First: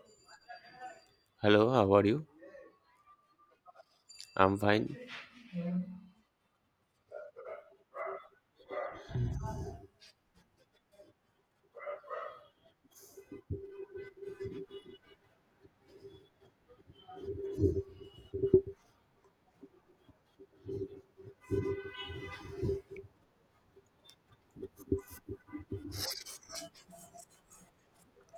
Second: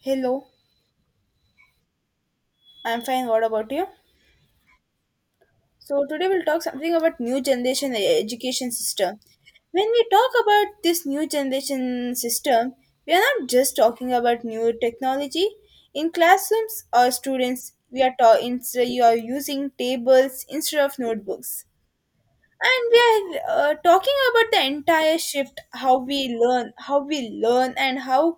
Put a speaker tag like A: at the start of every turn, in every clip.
A: Hello,
B: Hello, how are you?
A: I'm fine. What about you?
B: I'm fine.
A: So today we'll talk something about new generation education system. When we talk about this new generation system, we are not just talking about new technology. In classrooms or students, instead you are using tables instead of notebooks. And we are talking about the entire shift, how we learn, and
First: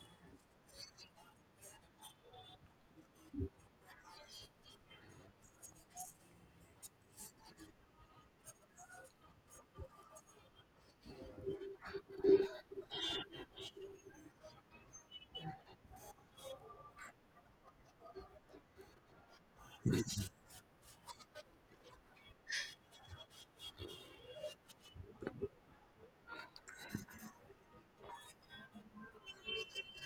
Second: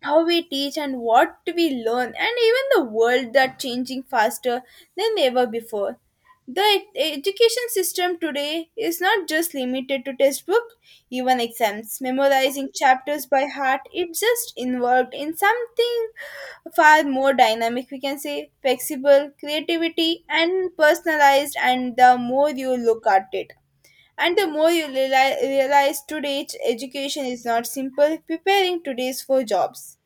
A: how we teach and what we learn and even the world that changing faster than ever before, the education system today is not just limited to textbook, even exams memorizing chapters by heart, it just involved in something far more dynamic, we can say, flexible creativity and personalized. And the more you look at it and the more you realize today's education is not simple preparing today's for jobs,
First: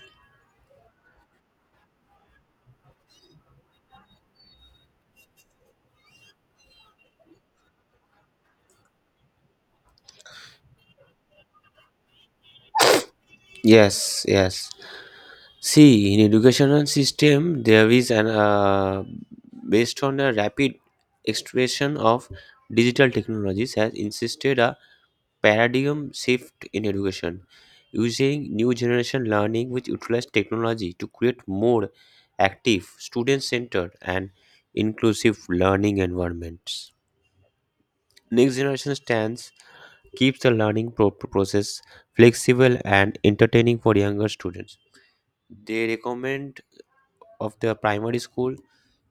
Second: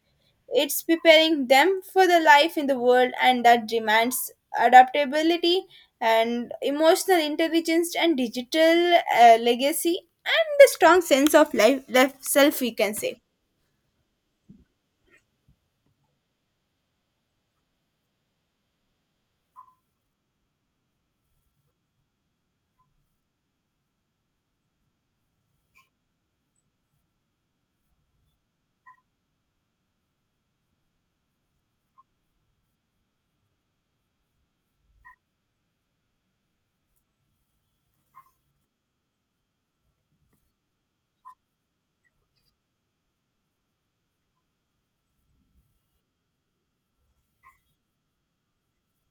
A: it's preparing them for the life in the world, and that demands adaptability and emotional intelligence and digital legacy and the strong sense of life self, we can say.
B: Yes, yes. See, in educational system, there is an based on the rapid expansion of digital technologies has insisted a paradigm shift in education, using new generation learning which utilize technology to create more active, student-centered, and inclusive learning environments. Next generation stands keeps the learning process flexible and entertaining for younger students. They recommend of the primary school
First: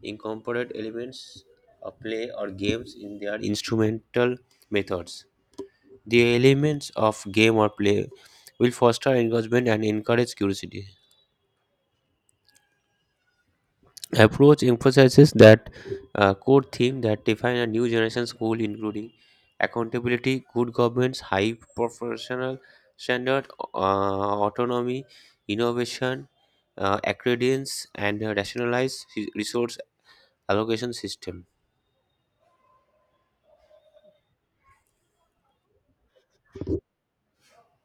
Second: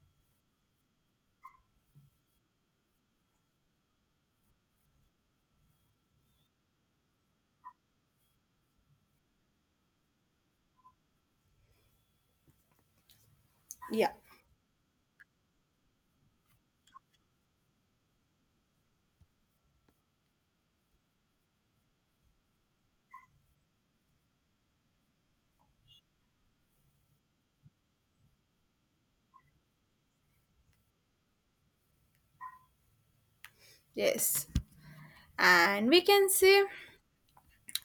B: incorporate elements of play or games in their instrumental methods. The elements of game or play will foster engagement and encourage curiosity.
A: Yeah.
B: Approach emphasizes that core theme that define a new generation school, including accountability, good governance, high professional standard, autonomy, innovation, accredence, and rationalized resource allocation system.
A: Yes. And we can say,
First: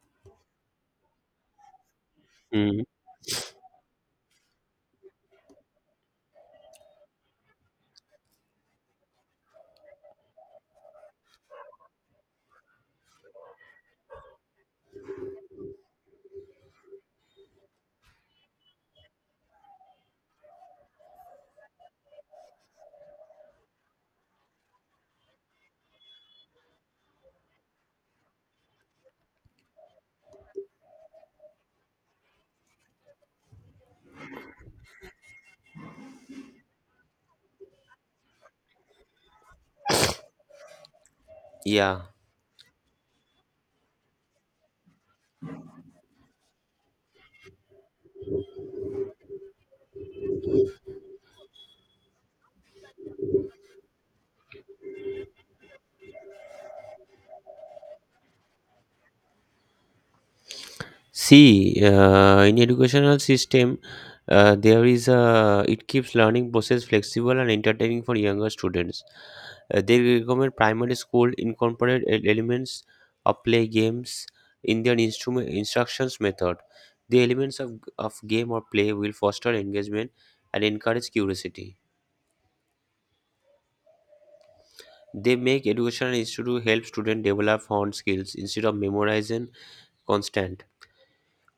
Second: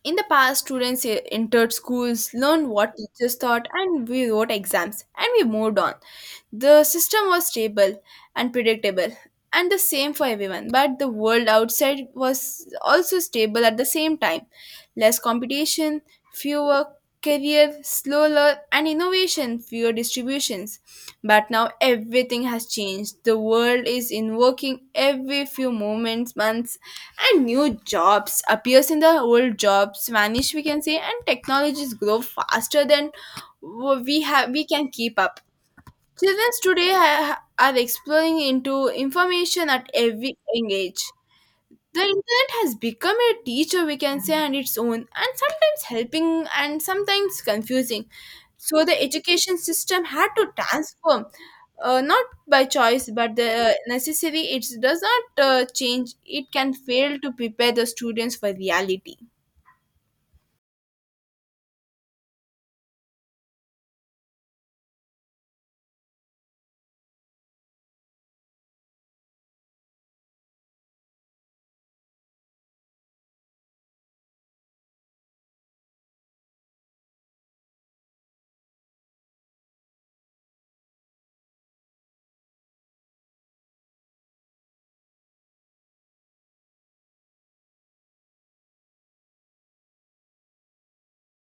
A: in the past, students entered schools, learned
B: Mhm.
A: what teachers taught, and we wrote exams, and we moved on. The system was stable and predictable, and the same for everyone. But the world outside was also stable at the same time. Less competition, fewer career, slower, and innovation, fewer distributions. But now everything has changed. The world is invoking every few moments, months, and new jobs appears in the old jobs vanish, we can say, and technologies grow faster than we have we can keep up. Children today are exploring into information at every young age.
B: Yeah.
A: The internet has become a teacher, we can say, on its own, and sometimes helping and sometimes confusing. So the education system had to transform, not by choice but the necessary. It does not change, it can fail to prepare the students for reality.
B: See, in educational system, there is a it keeps learning process flexible and entertaining for younger students. They recommend primary school incorporate elements of play games in their instrument instructions method. The elements of game or play will foster engagement and encourage curiosity. They make educational institute help students develop found skills instead of memorizing constant.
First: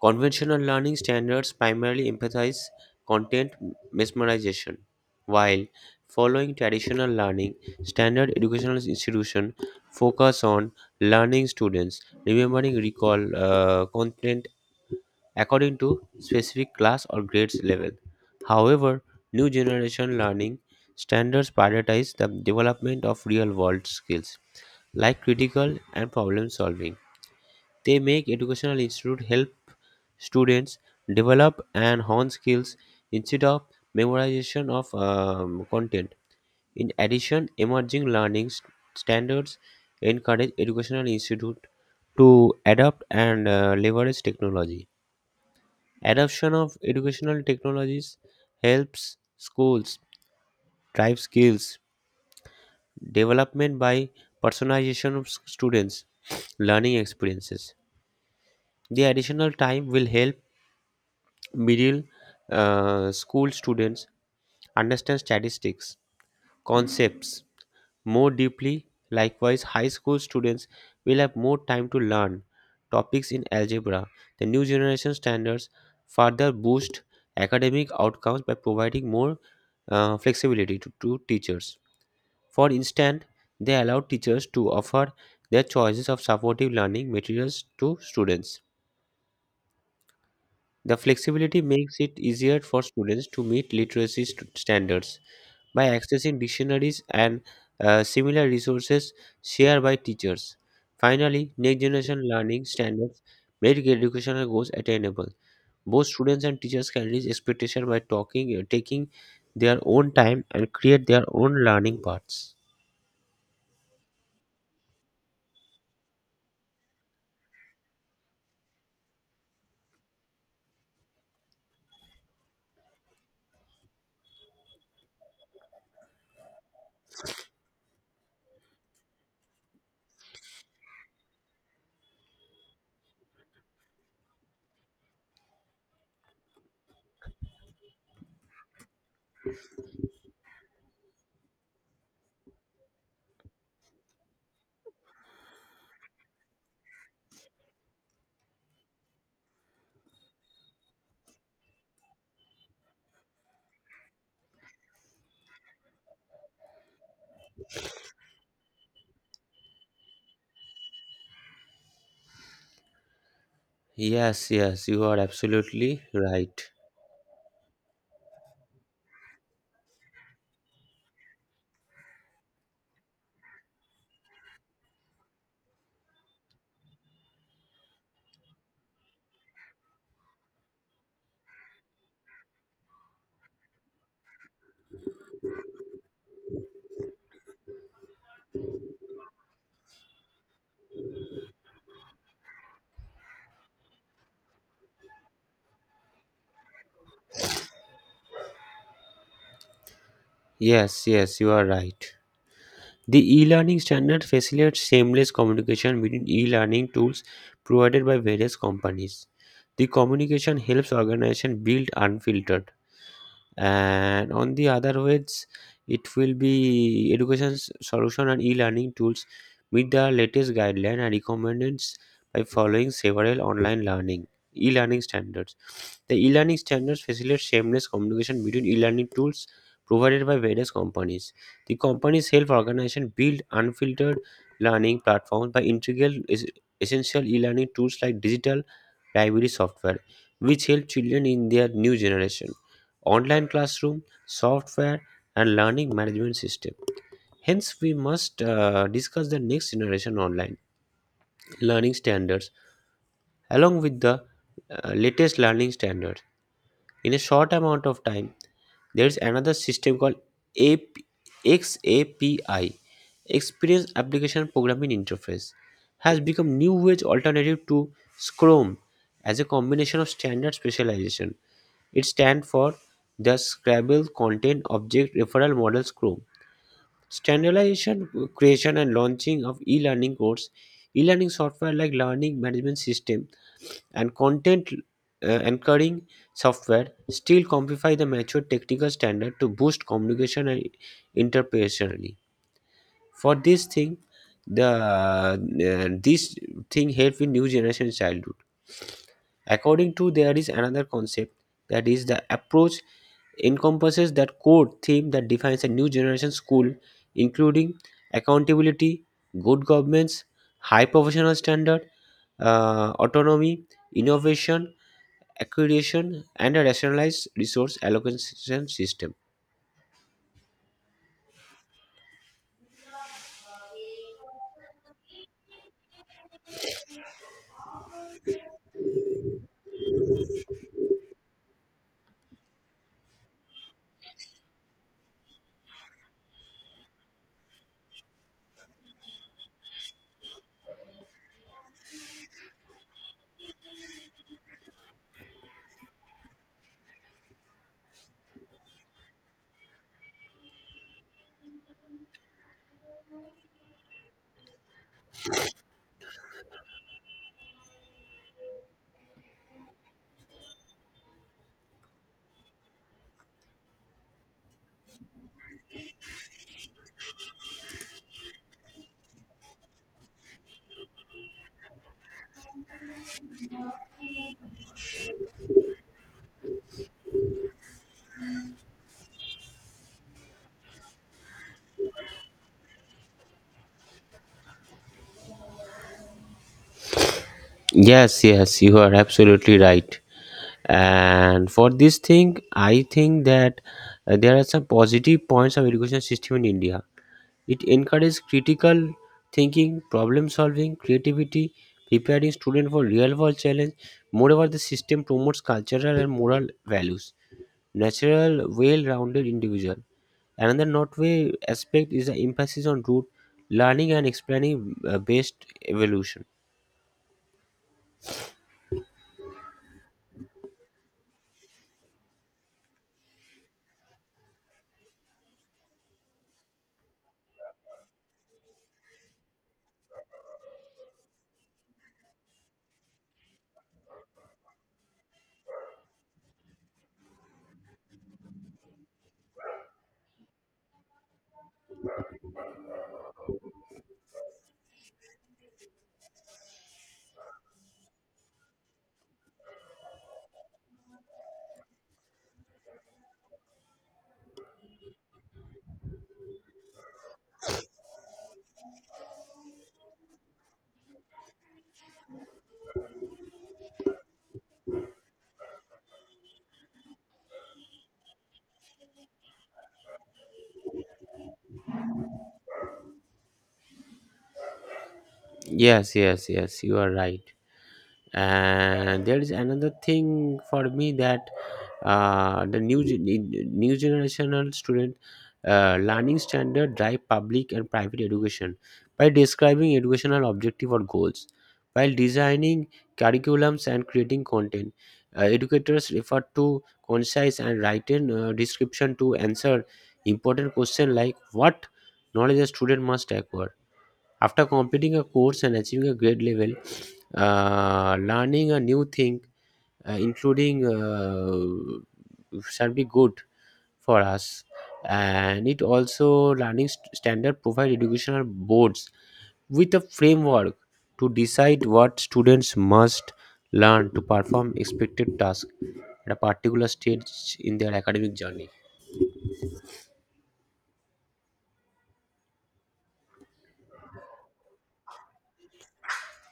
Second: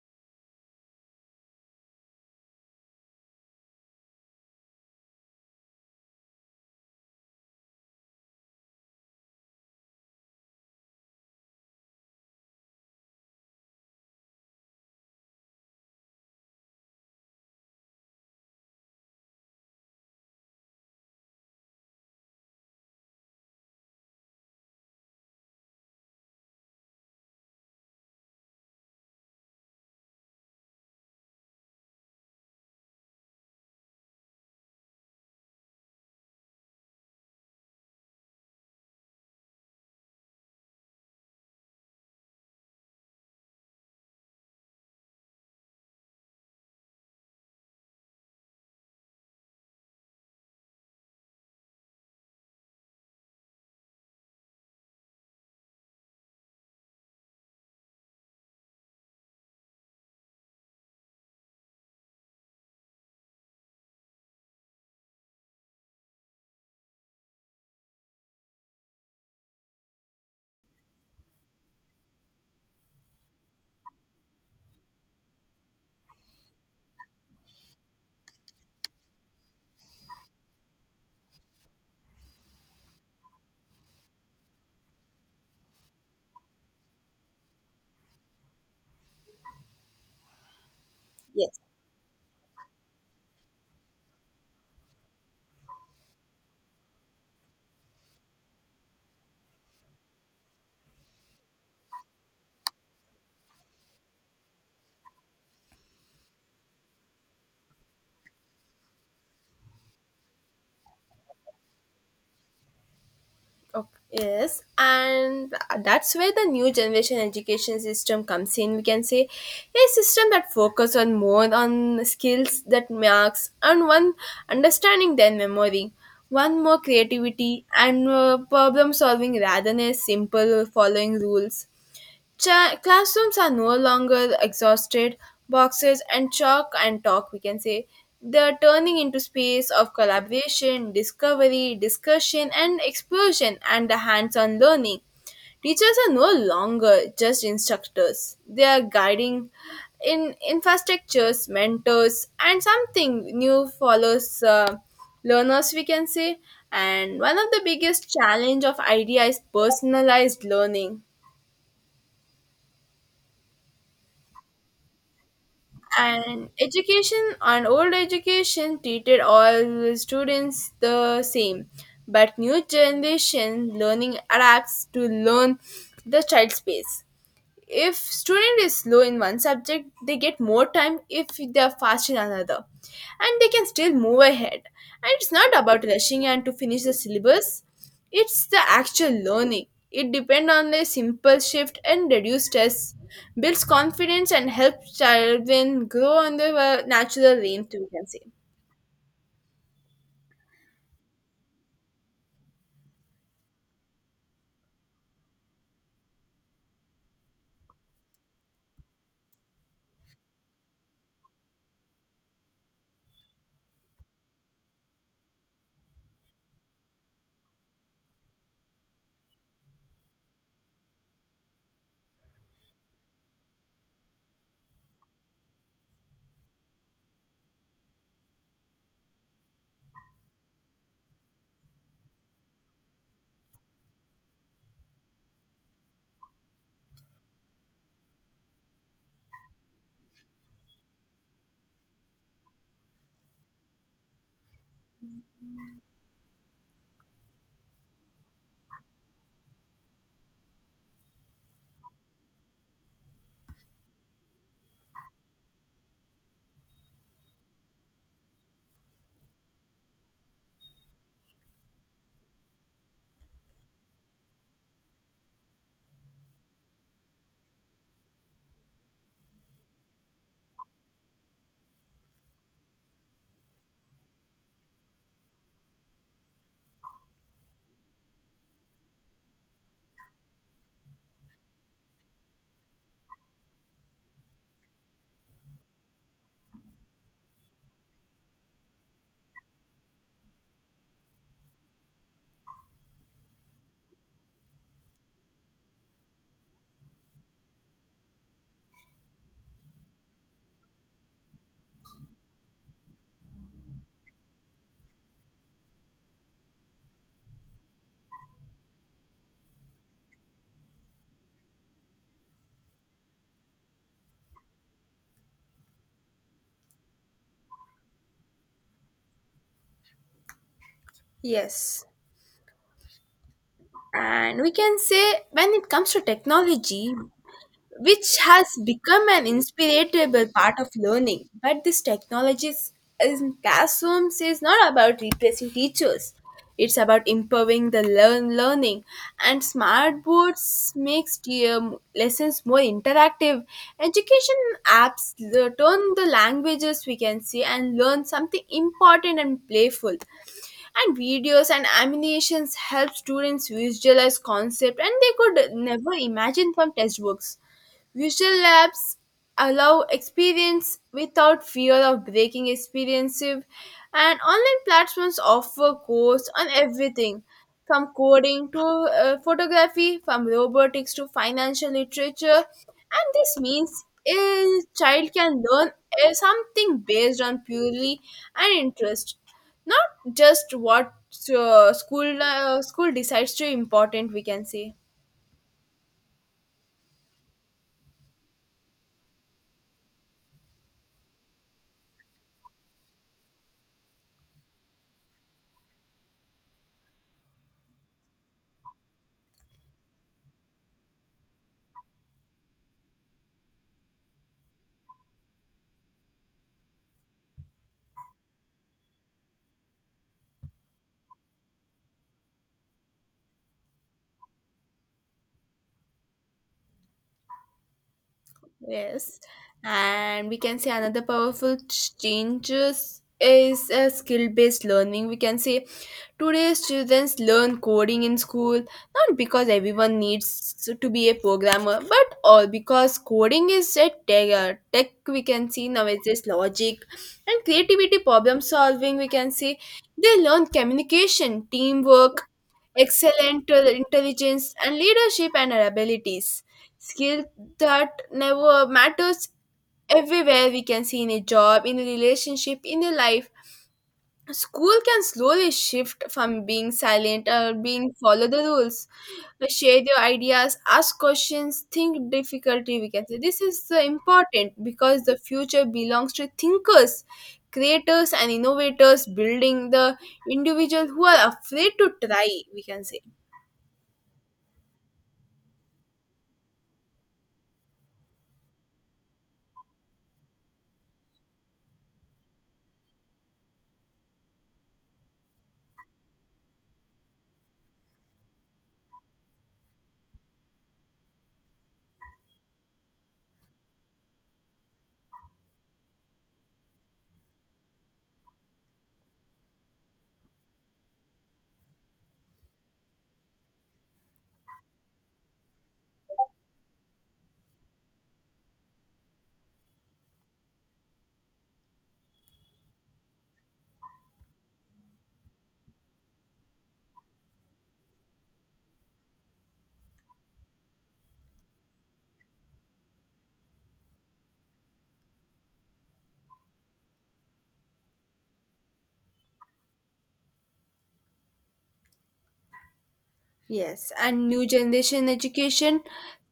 B: Conventional learning standards primarily emphasize content mesmerization, while following traditional learning, standard educational institutions focus on learning students remembering recall content according to specific class or grades level. However, new generation learning standards prioritize the development of real world skills like critical and problem solving. They make educational institute help students develop and hone skills instead of memorization of content. In addition, emerging learning standards encourage educational institute to adapt and leverage technology. Adoption of educational technologies helps schools drive skills development by personalization of students learning experiences. The additional time will help middle school students understand statistics concepts more deeply. Likewise, high school students will have more time to learn topics in algebra. The new generation standards further boost academic outcomes by providing more flexibility to teachers. For instance, they allow teachers to offer their choices of supportive learning materials to students. The
A: Yes.
B: flexibility makes it easier for students to meet literacy standards by accessing dictionaries and similar resources shared by teachers. Finally, next generation learning standards make educational goals attainable. Both students and teachers can reach expectation by taking their own time and create their own learning paths.
A: Okay. Yes, and that's where the new generation education system comes in. We can say a system that focuses on more on skills that marks and one understanding than memory, one more creativity and problem solving rather than a simple following rules. Classrooms are no longer exhausted boxes and chalk and talk, we can say. They're turning into space of collaboration, discovery, discussion, and explosion and the hands-on learning. Teachers are no longer just instructors, they are guiding in infrastructures mentors and something new follows learners, we can say. And one of the biggest challenge of idea is personalized learning
B: Yes, yes, you are absolutely
A: and
B: right.
A: education, and old education treated all students the same, but new generation learning adapts to learn the child space. If student is slow in one subject, they get more time. If they are fast in another, and they can still move ahead, and it's not about rushing and to finish the syllabus, it's the actual learning. It depends on a simple shift and reduce stress, builds confidence, and helps children grow on the natural lane, we can say.
B: Yes, yes, you are right. The e-learning standard facilitates seamless communication between e-learning tools provided by various companies. The communication helps organizations build unfiltered, and on the other ways it will be education solution and e-learning tools meet the latest guideline and requirements by following several online learning e-learning standards. The e-learning standards facilitate seamless communication between e-learning tools provided by various companies. The companies help organization build unfiltered learning platforms by essential e-learning tools like digital library software, which help children in their new generation online classroom, software, and learning management system. Hence, we must discuss the next generation online learning standards along with the latest learning standards in a short amount of time. There's another system called AP, XAPI, Experience Application Programming Interface, has become new age alternative to Scrum as a combination of standard specialization. It stands for the Scrabble Content Object Referral Model Scrum. Standardization, creation, and launching of e-learning course. E-learning software like learning management system and content anchoring software still comply the mature technical standard to boost communication and interpersonally. For this thing, the this thing help in new generation childhood. According to there is another concept that is the approach encompasses that core theme that defines a new generation school, including accountability, good governance, high professional standard, autonomy, innovation, accreditation, and a rationalized resource allocation system.
A: Yes. And we can say, when it comes to technology which has become an inspirable part of learning. But this technologies in classrooms is not about replacing teachers. It's about improving the learning, and smart boards makes the, lessons more interactive. Education apps turn the languages, we can see, and learn something important and playful, and videos and animations help students visualize concept and they could never imagine from textbooks. Visual labs allow experience without fear of breaking experiences, and online platforms offer courses on everything from coding to photography, from robotics to financial literature. And this means a child can learn something based on purely an interest, not just what school decides to important. We can say.
B: Yes, yes, you are absolutely right. And for this thing, I think that there are some positive points of education system in India. It encourages critical thinking, problem solving, creativity, preparing students for real world challenge. Moreover, the system promotes cultural and moral values, natural, well-rounded individual. Another noteworthy aspect is the emphasis on root learning and explaining based evolution.
A: Yes, and we can say another powerful changes is skill-based learning. We can say today's children learn coding in school not because everyone needs to be a programmer, but all because coding is a tech. Tech, we can see, now it's just logic and creativity, problem solving. We can see they learn communication, teamwork, excellent intelligence, and leadership and abilities skill that never matters everywhere, we can see, in a job, in a relationship, in a life. School can slowly shift from being silent or being follow the rules, share your ideas, ask questions, think difficulty, we can say. This is so important because the future belongs to thinkers, creators, and innovators building the individual who are afraid to try, we can say.
B: Yes, yes, yes, you are right. And there is another thing for me that uh, the new gen- new generational student learning standard drive public and private education by describing educational objective or goals while designing curriculums and creating content. Educators refer to concise and written description to answer important question like what knowledge a student must acquire after completing a course and achieving a grade level, learning a new thing, shall be good for us. And it also learning standard provide educational boards with a framework to decide what students must learn to perform expected tasks at a particular stage in their academic journey.
A: Yes, and new generation education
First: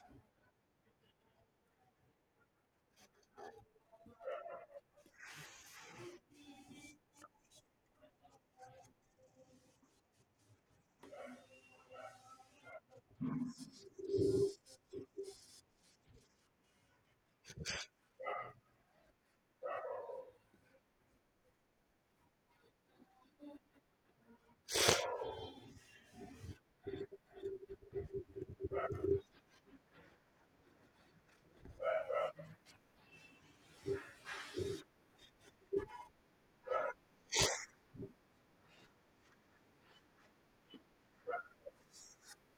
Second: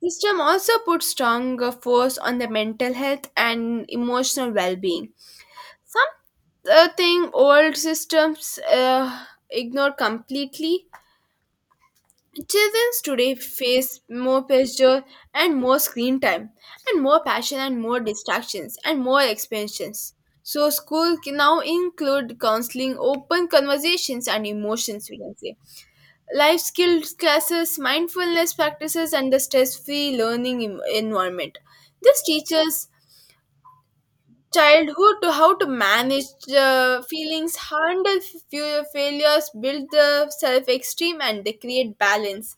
A: system also puts stronger force on the mental health and emotional well-being. Something old systems ignore completely. Children today face more pressure and more screen time, and more passion and more distractions and more expansions. So school can now include counseling, open conversations, and emotions. We can say life skills classes, mindfulness practices, and the stress-free learning environment. This teaches childhood to how to manage the feelings, handle failures, build the self-esteem, and they create balance.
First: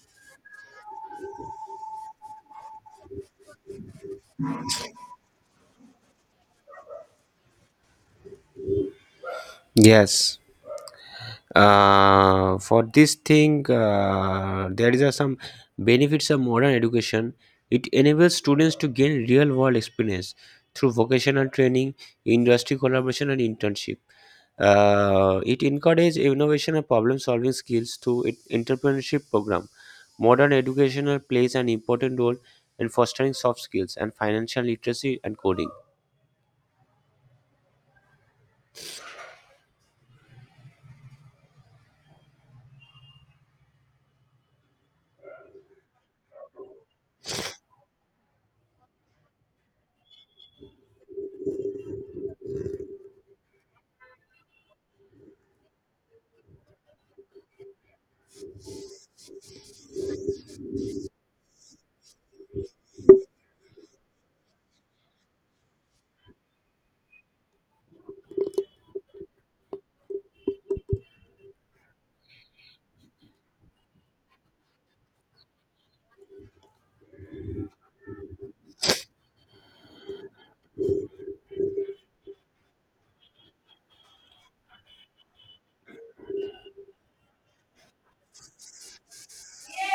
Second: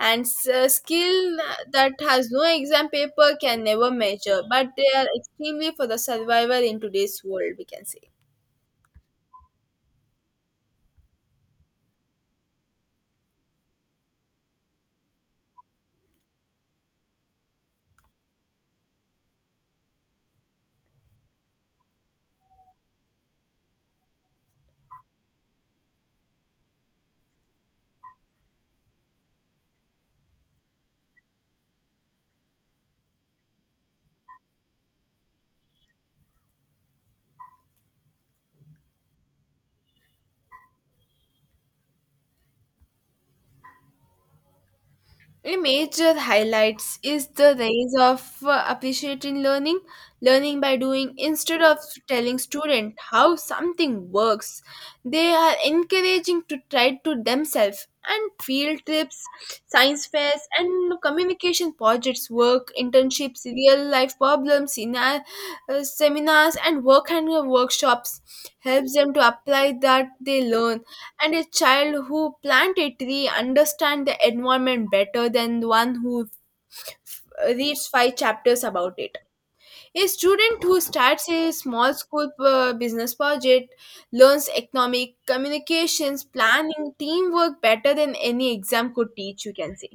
A: And a skill that has no exam paper can never measure, but they are extremely for the survival in today's world. We can say.
B: Yes. For this thing, there is a some benefits of modern education. It enables students to gain real world experience through vocational training, industry collaboration, and internship. It encourages innovation and problem solving skills through its entrepreneurship program. Modern educational plays an important role in fostering soft skills and financial literacy and coding.
A: A major highlights is the rise of appreciating learning, learning by doing instead of telling student how something works. They are encouraging to try to themselves and field trips, science fairs and communication projects, work, internships, real life problems, seminars and work and workshops helps them to apply that they learn. And a child who plant a tree understand the environment better than the one who f- reads 5 chapters about it. A student who starts a small school business project learns economic communications planning teamwork better than any exam could teach, you can say.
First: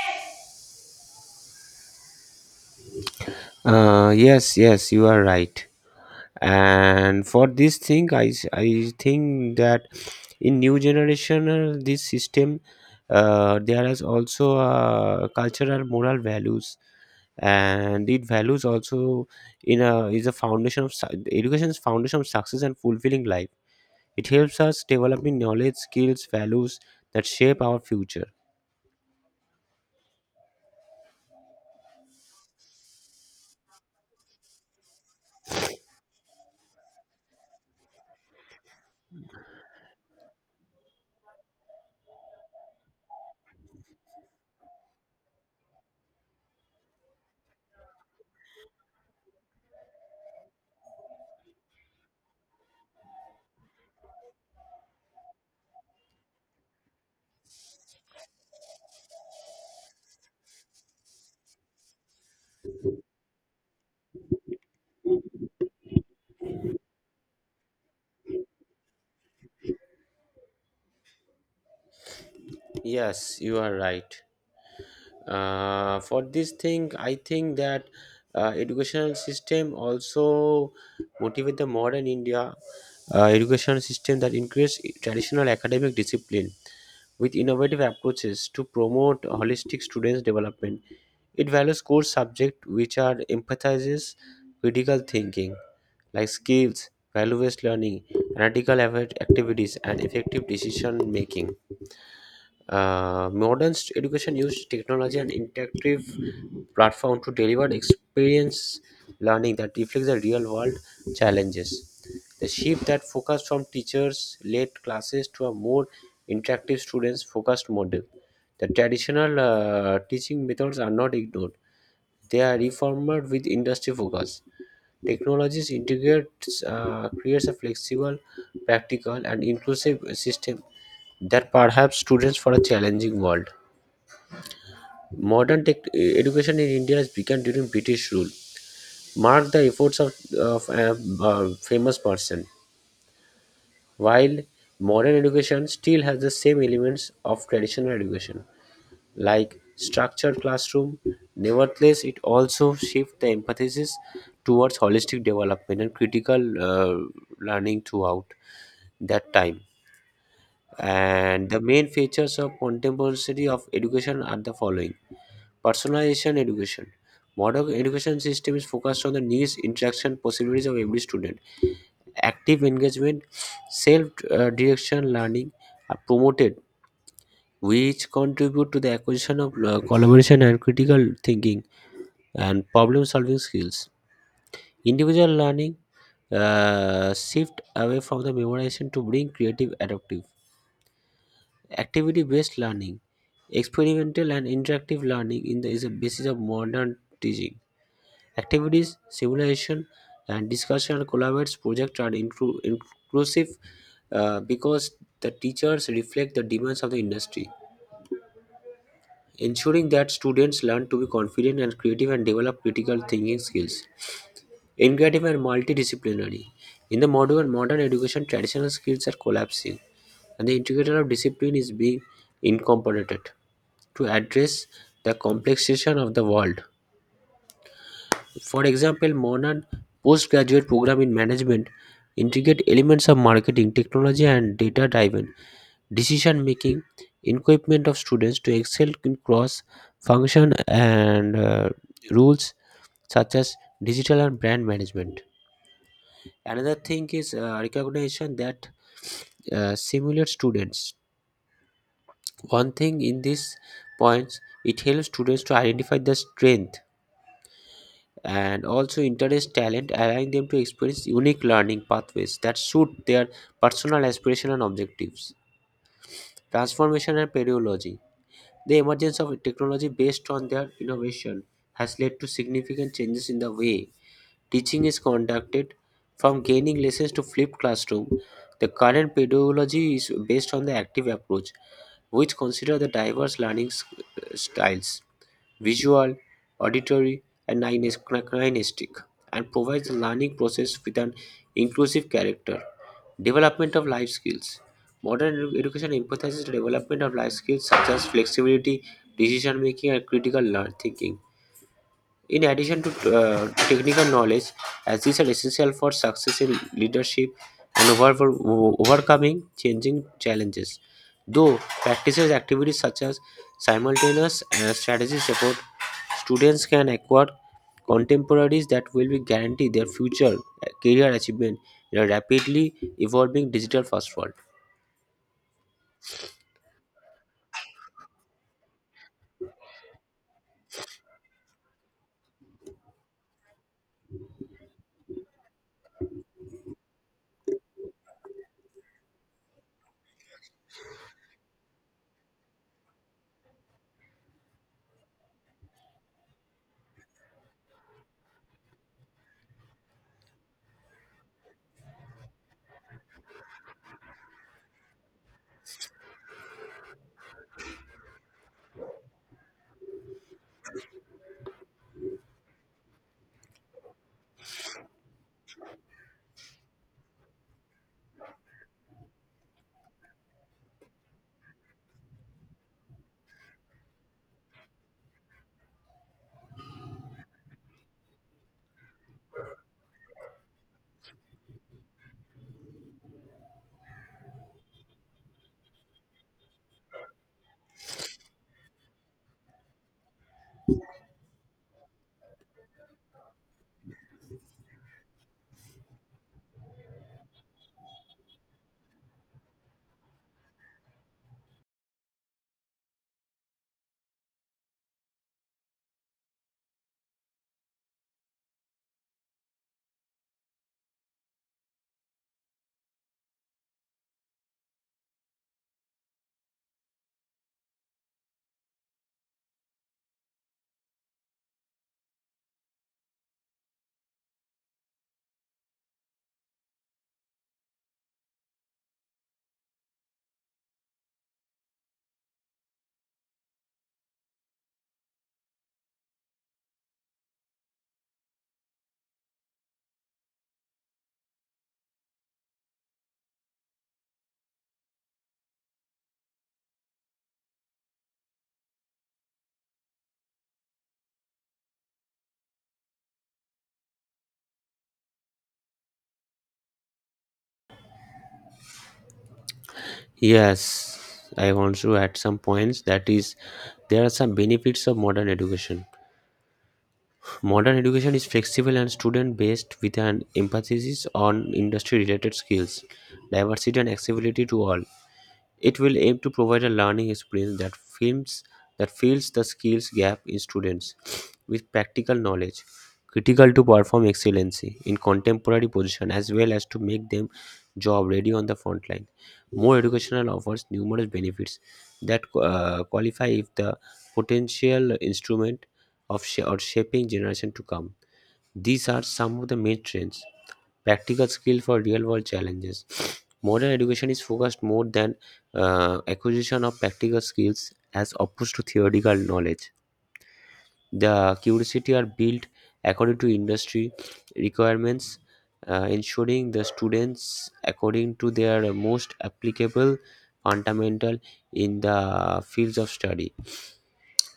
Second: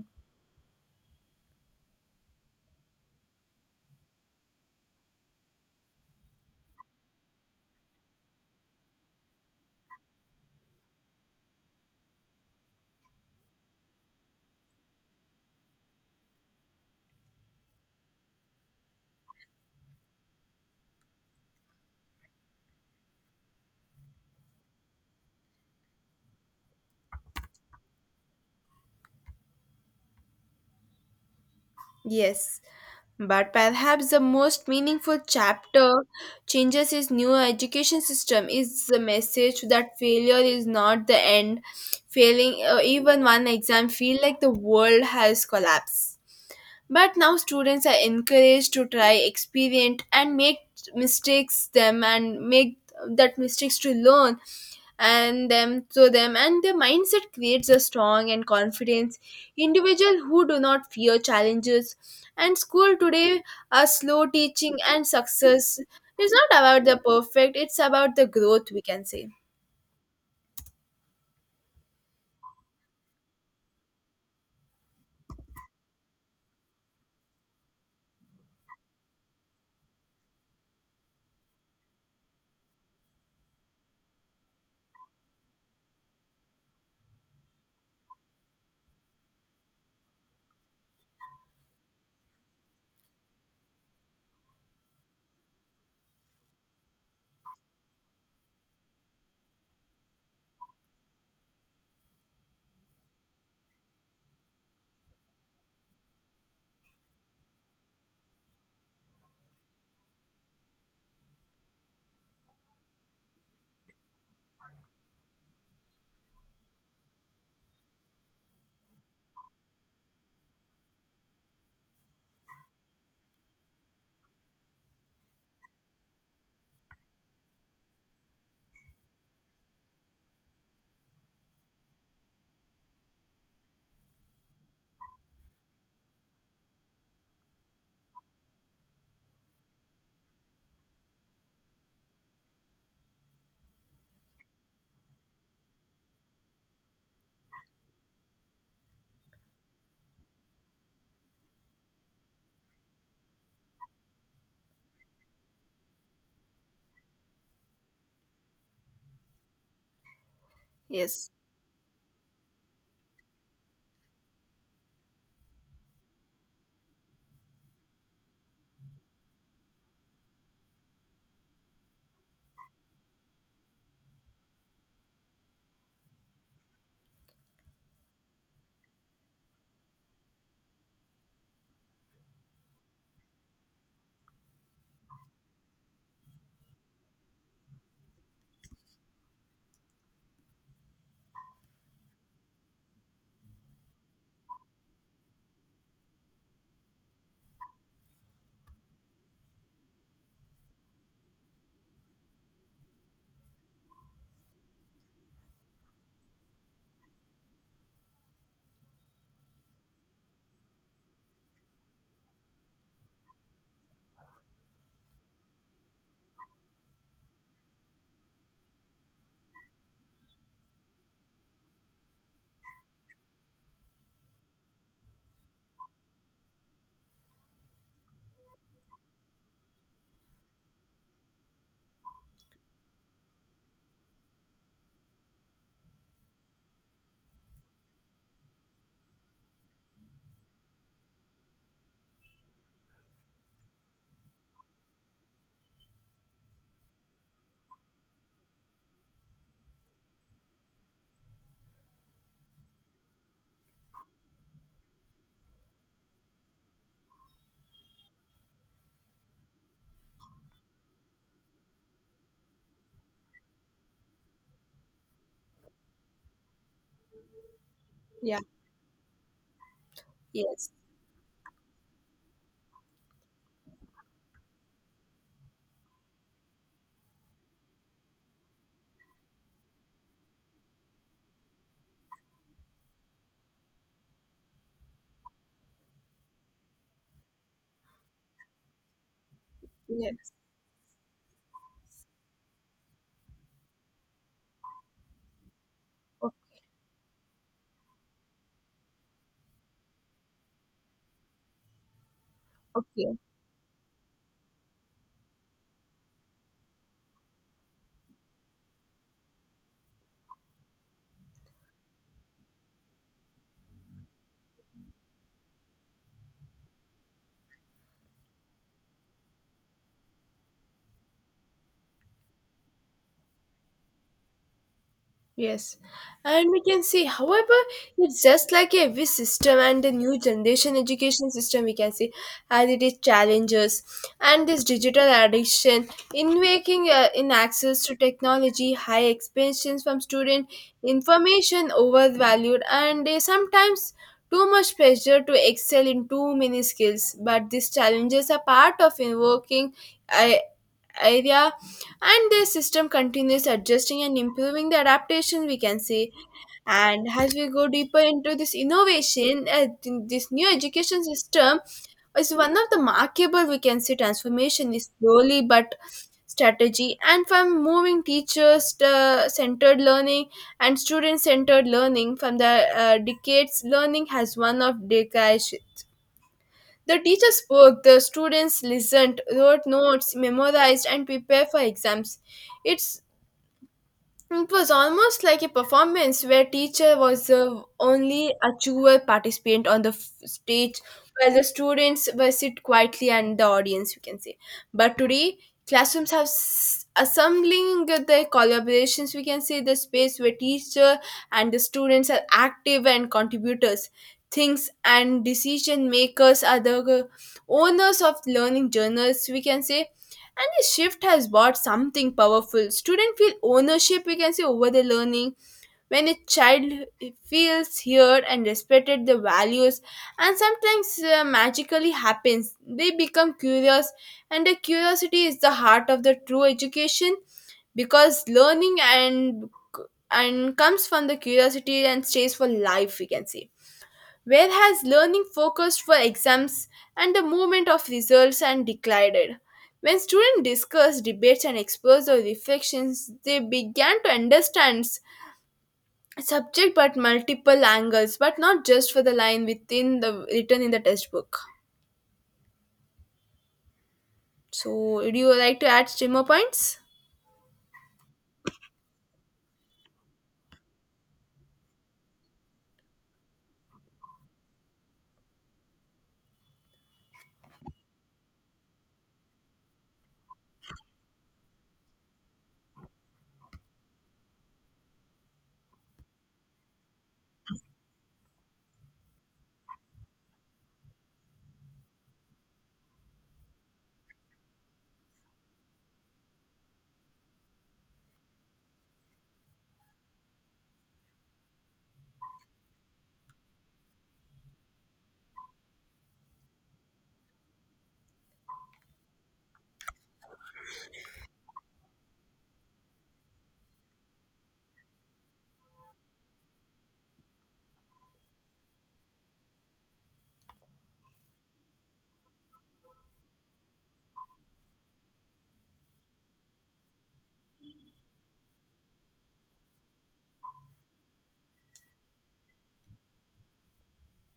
B: Yes, yes, you are right. And for this thing, I think that in new generation this system, there is also cultural moral values, and it values also in a is a foundation of education is foundation of success and fulfilling life. It helps us developing knowledge skills values that shape our future.
A: Yes. But perhaps the most meaningful chapter changes his new education system is the message that failure is not the end. Failing even one exam feel like the world has collapsed. But now students are encouraged to try, experiment, and make mistakes them and make that mistakes to learn and them to them and their mindset creates a strong and confident individual who do not fear challenges. And school today a slow teaching and success is not about the perfect, it's about the growth, we can say.
B: Yes, you are right. For this thing, I think that educational system also motivate the modern india. Education system that increase traditional academic discipline with innovative approaches to promote holistic students development. It values core subject which are emphasizes critical thinking, like skills, value-based learning, activities, and effective decision making. Education uses technology and interactive platform to deliver experience learning that reflects the real world challenges. The shift that focused from teachers led classes to a more interactive students focused model. The traditional teaching methods are not ignored. They are reformed with industry focus. Technologies integrates creates a flexible, practical, and inclusive system that perhaps students for a challenging world. Modern education in India has begun during British rule. Mark the efforts of a, famous person. While modern education still has the same elements of traditional education, like structured classroom, nevertheless, it also shifts the emphasis towards holistic development and critical learning throughout that time.
A: Yes.
B: And the main features of contemporary of education are the following: personalization education. Modern education system is focused on the needs, interaction, possibilities of every student. Active engagement, self-direction learning are promoted, which contribute to the acquisition of collaboration and critical thinking and problem-solving skills. Individual learning shift away from the memorization to bring creative adaptive activity based learning. Experimental and interactive learning in the, is the basis of modern teaching. Activities, simulation, and discussion collaborates projects are inclusive, because the teachers reflect the demands of the industry, ensuring that students learn to be confident and creative and develop critical thinking skills. Integrative and multidisciplinary. In the modern education, traditional skills are collapsing and the integrator of discipline is being incorporated to address the complexation of the world. For example, modern postgraduate program in management integrate elements of marketing, technology, and data-driven decision making, equipment of students to excel in cross-function and rules such as digital and brand management. Another thing is recognition that simulate students one thing in these points. It helps students to identify their strength and also interest talent, allowing them to experience unique learning pathways that suit their personal aspiration and objectives. Transformation and pedagogy.
A: Yeah.
B: The emergence of technology based on their
A: Yes.
B: innovation has led to significant changes in the way teaching is conducted, from gaining lessons to flipped classroom. The current pedagogy is based on the active approach, which consider the diverse learning styles: visual, auditory, and kinesthetic, and provides the
A: Yes.
B: learning process with an inclusive character. Development of life skills. Modern education
A: O-
B: emphasizes the development of life skills such as flexibility, decision making, and thinking, in addition to
A: Okay.
B: technical knowledge, as these are essential for success in leadership and overcoming changing challenges. Though practices activities such as simultaneous strategy support, students can acquire contemporaries that will be guarantee their future career achievement in a rapidly evolving digital first world.
A: Yes, and we can see, however, it's just like every system and the new generation education system, we can see, and it is challenges and this digital addiction in making in access to technology, high expectations from student, information overvalued, and sometimes too much pressure to excel in too many skills. But these challenges are part of invoking uh, area and the system continues adjusting and improving the adaptation, we can see. And as we go deeper into this innovation, this new education system is one of the markable, we can say, transformation is slowly but strategy and from moving teachers to centered learning and student centered learning. From the decades learning has one of decades, the teacher spoke, the students listened, wrote notes, memorized, and prepared for exams. It's it was almost like a performance where teacher was the only actual participant on the stage, while the students were sit quietly and the audience, you can say. But today, classrooms have assembling the collaborations, we can say, the space where teacher and the students are active and contributors. Things and decision makers are the owners of learning journals, we can say, and this shift has brought something powerful. Students feel ownership, we can say, over the learning. When a child feels heard and respected, the values and sometimes magically happens. They become curious, and the curiosity is the heart of the true education because learning and comes from the curiosity and stays for life. We can say where has learning focused for exams and the movement of results and declared. When students discuss debates and explore their reflections, they began to understand subject but multiple angles, but not just for the line within the written in the textbook. So, would you like to add three more points?
B: Yes, I want to add some points that is there are some benefits of modern education. Modern education is flexible and student based with an emphasis on industry related skills, diversity, and accessibility to all. It will aim to provide a learning experience that fills the skills gap in students with practical knowledge critical to perform excellency in contemporary position as well as to make them job ready on the front line. More educational offers numerous benefits that qualify if the potential instrument of sh- or shaping generation to come. These are some of the main trends practical skill for real world challenges. Modern education is focused more than acquisition of practical skills as opposed to theoretical knowledge. The curiosity are built according to industry requirements, ensuring the students according to their most applicable fundamental in the fields of study.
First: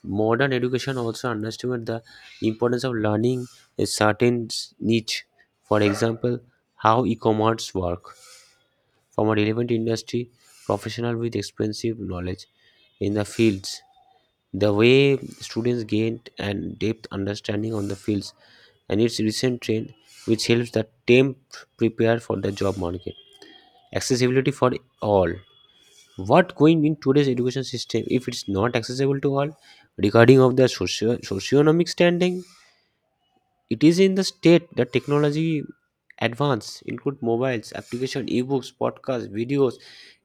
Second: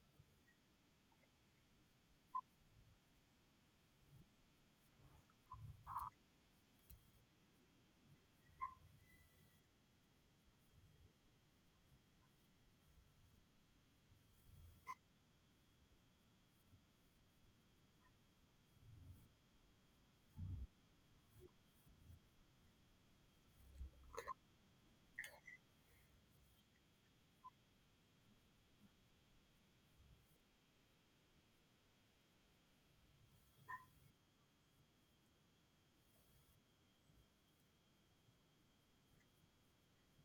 B: Modern education also underestimates the importance of learning a certain niche. For example, how e-commerce work from a relevant industry professional with extensive knowledge in the fields. The way students gain an depth understanding on the fields and its recent trend, which helps the temp prepare for the job market. Accessibility for all. What going in today's education system if it's not accessible to all, regarding of their socioeconomic standing, it is in the state that technology advance include mobiles, application, ebooks, podcasts, videos,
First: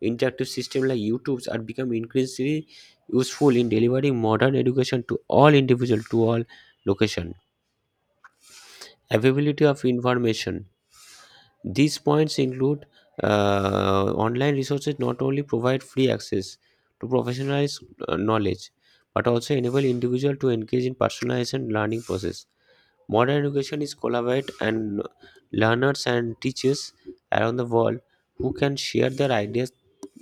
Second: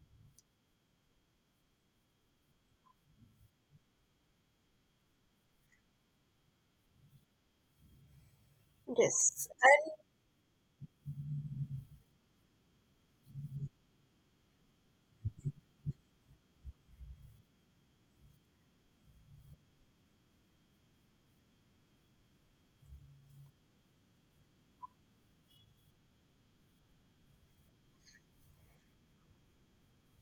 B: interactive system like YouTube's are become increasingly useful in delivering modern education to all individual to all location.
A: Yes,
B: Availability of information. These points include online resources not only provide free access to professionalized knowledge but also enable individual to engage in personalized learning process. Modern education is collaborate and learners and teachers around the world who can share their ideas,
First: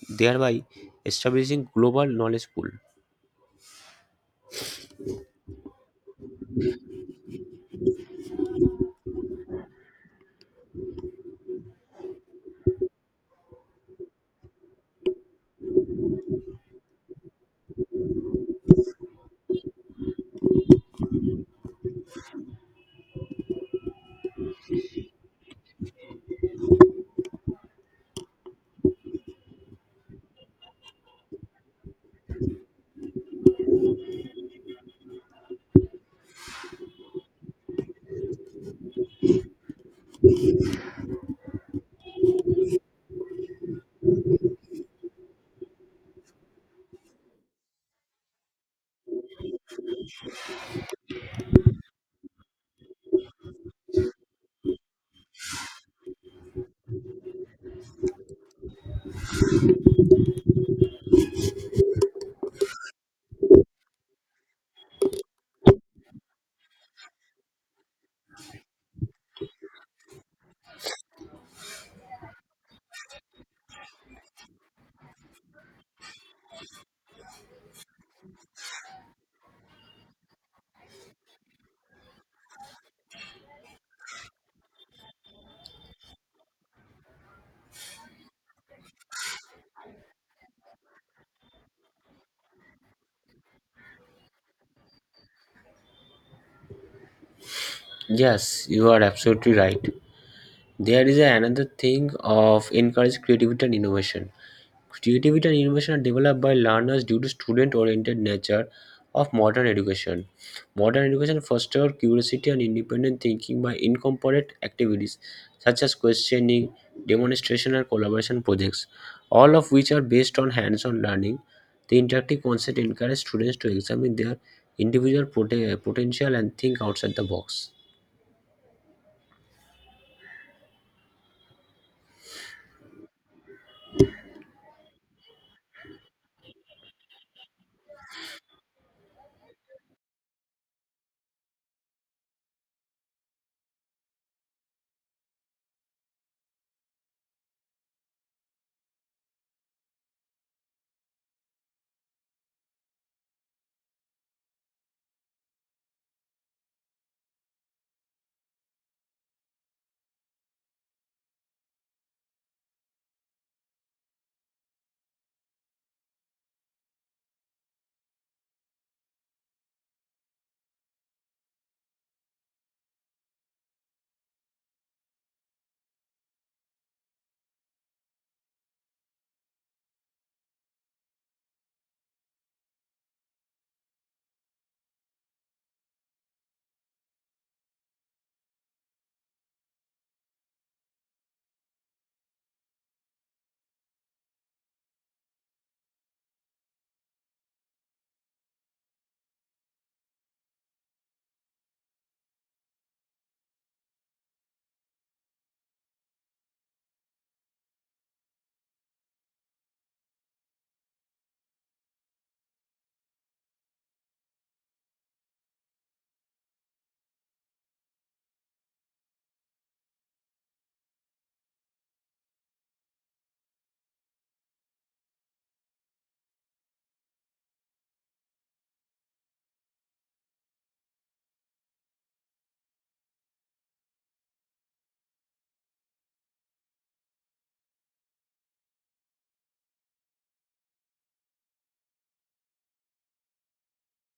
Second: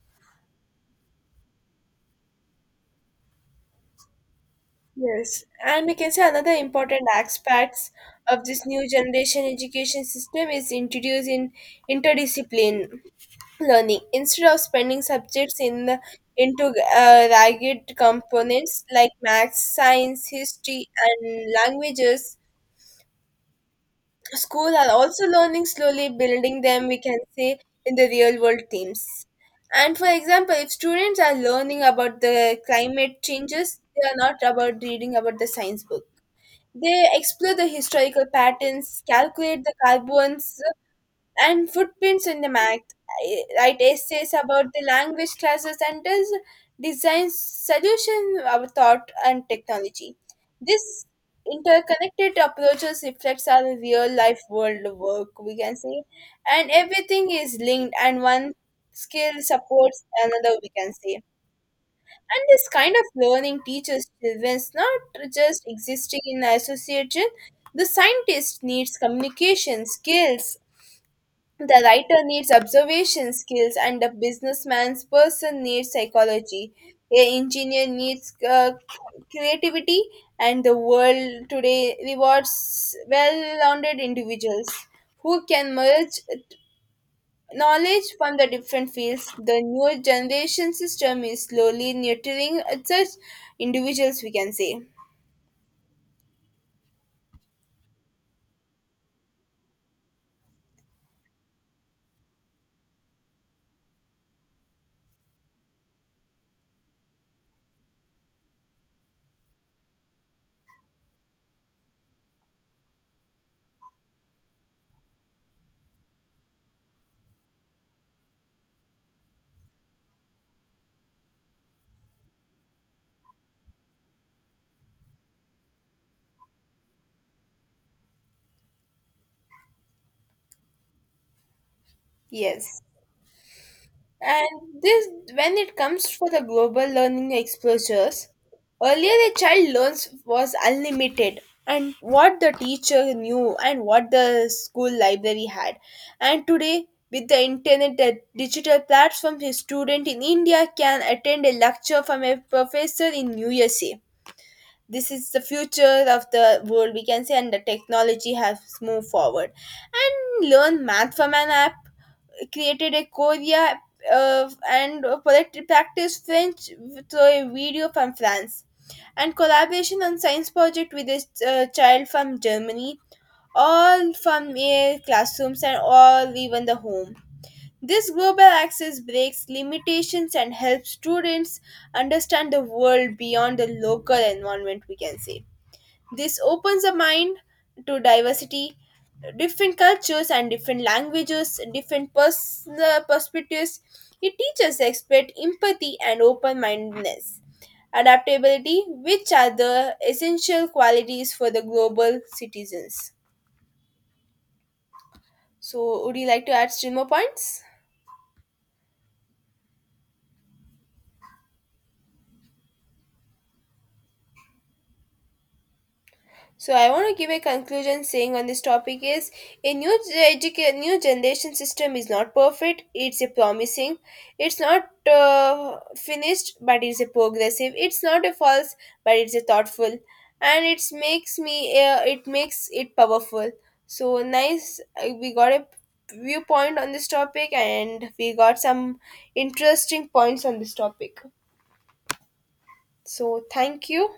B: thereby establishing global knowledge pool.
A: yes, and we can say another important aspects of this new generation education system is introduced in interdiscipline. Learning instead of spending subjects in the, into ragged components like maths, science, history, and languages, school are also learning slowly building them, we can say, in the real world themes. And for example, if students are learning about the climate changes, they are not about reading about the science book, they explore the historical patterns, calculate the carbons and footprints in the map. I write essays about the language classes and does design solution our thought and technology. This interconnected approaches reflects our real life world work, we can say, and everything is linked and one skill supports another, we can say. And this kind of learning teaches children not just existing in association, the scientist needs communication skills, the writer needs observation skills, and the businessman's person needs psychology. A engineer needs creativity, and the world today rewards well-rounded individuals who can merge knowledge from the different fields. The new generation system is slowly nurturing such individuals, we can say.
B: Yes, you are absolutely right. There is another thing of encourage creativity and innovation. Creativity and innovation are developed by learners due to student-oriented nature of modern education. Modern education fosters curiosity and independent thinking by incorporate activities such as questioning, demonstration, and collaboration projects, all of which are based on hands-on learning. The interactive concept encourages students to examine their individual potential and think outside the box.
A: Yes. And this, when it comes for the global learning exposures, earlier a child learns was unlimited and what the teacher knew and what the school library had. And today, with the internet, the digital platforms, a student in India can attend a lecture from a professor in USA. This is the future of the world, we can say, and the technology has moved forward. And learn math from an app created a Korea, and poetry practice French through a video from France, and collaboration on science project with a child from Germany, all from a classrooms and all even the home. This global access breaks limitations and helps students understand the world beyond the local environment, we can say. This opens the mind to diversity, different cultures and different languages, different personal perspectives. It teaches expert empathy and open mindedness. Adaptability, which are the essential qualities for the global citizens. So, would you like to add still more points? So I want to give a conclusion saying on this topic is a new generation system is not perfect. It's a promising. It's not finished, but it's a progressive. It's not a false, but it's a thoughtful, and it makes it powerful. So nice. We got a viewpoint on this topic, and we got some interesting points on this topic. So thank you.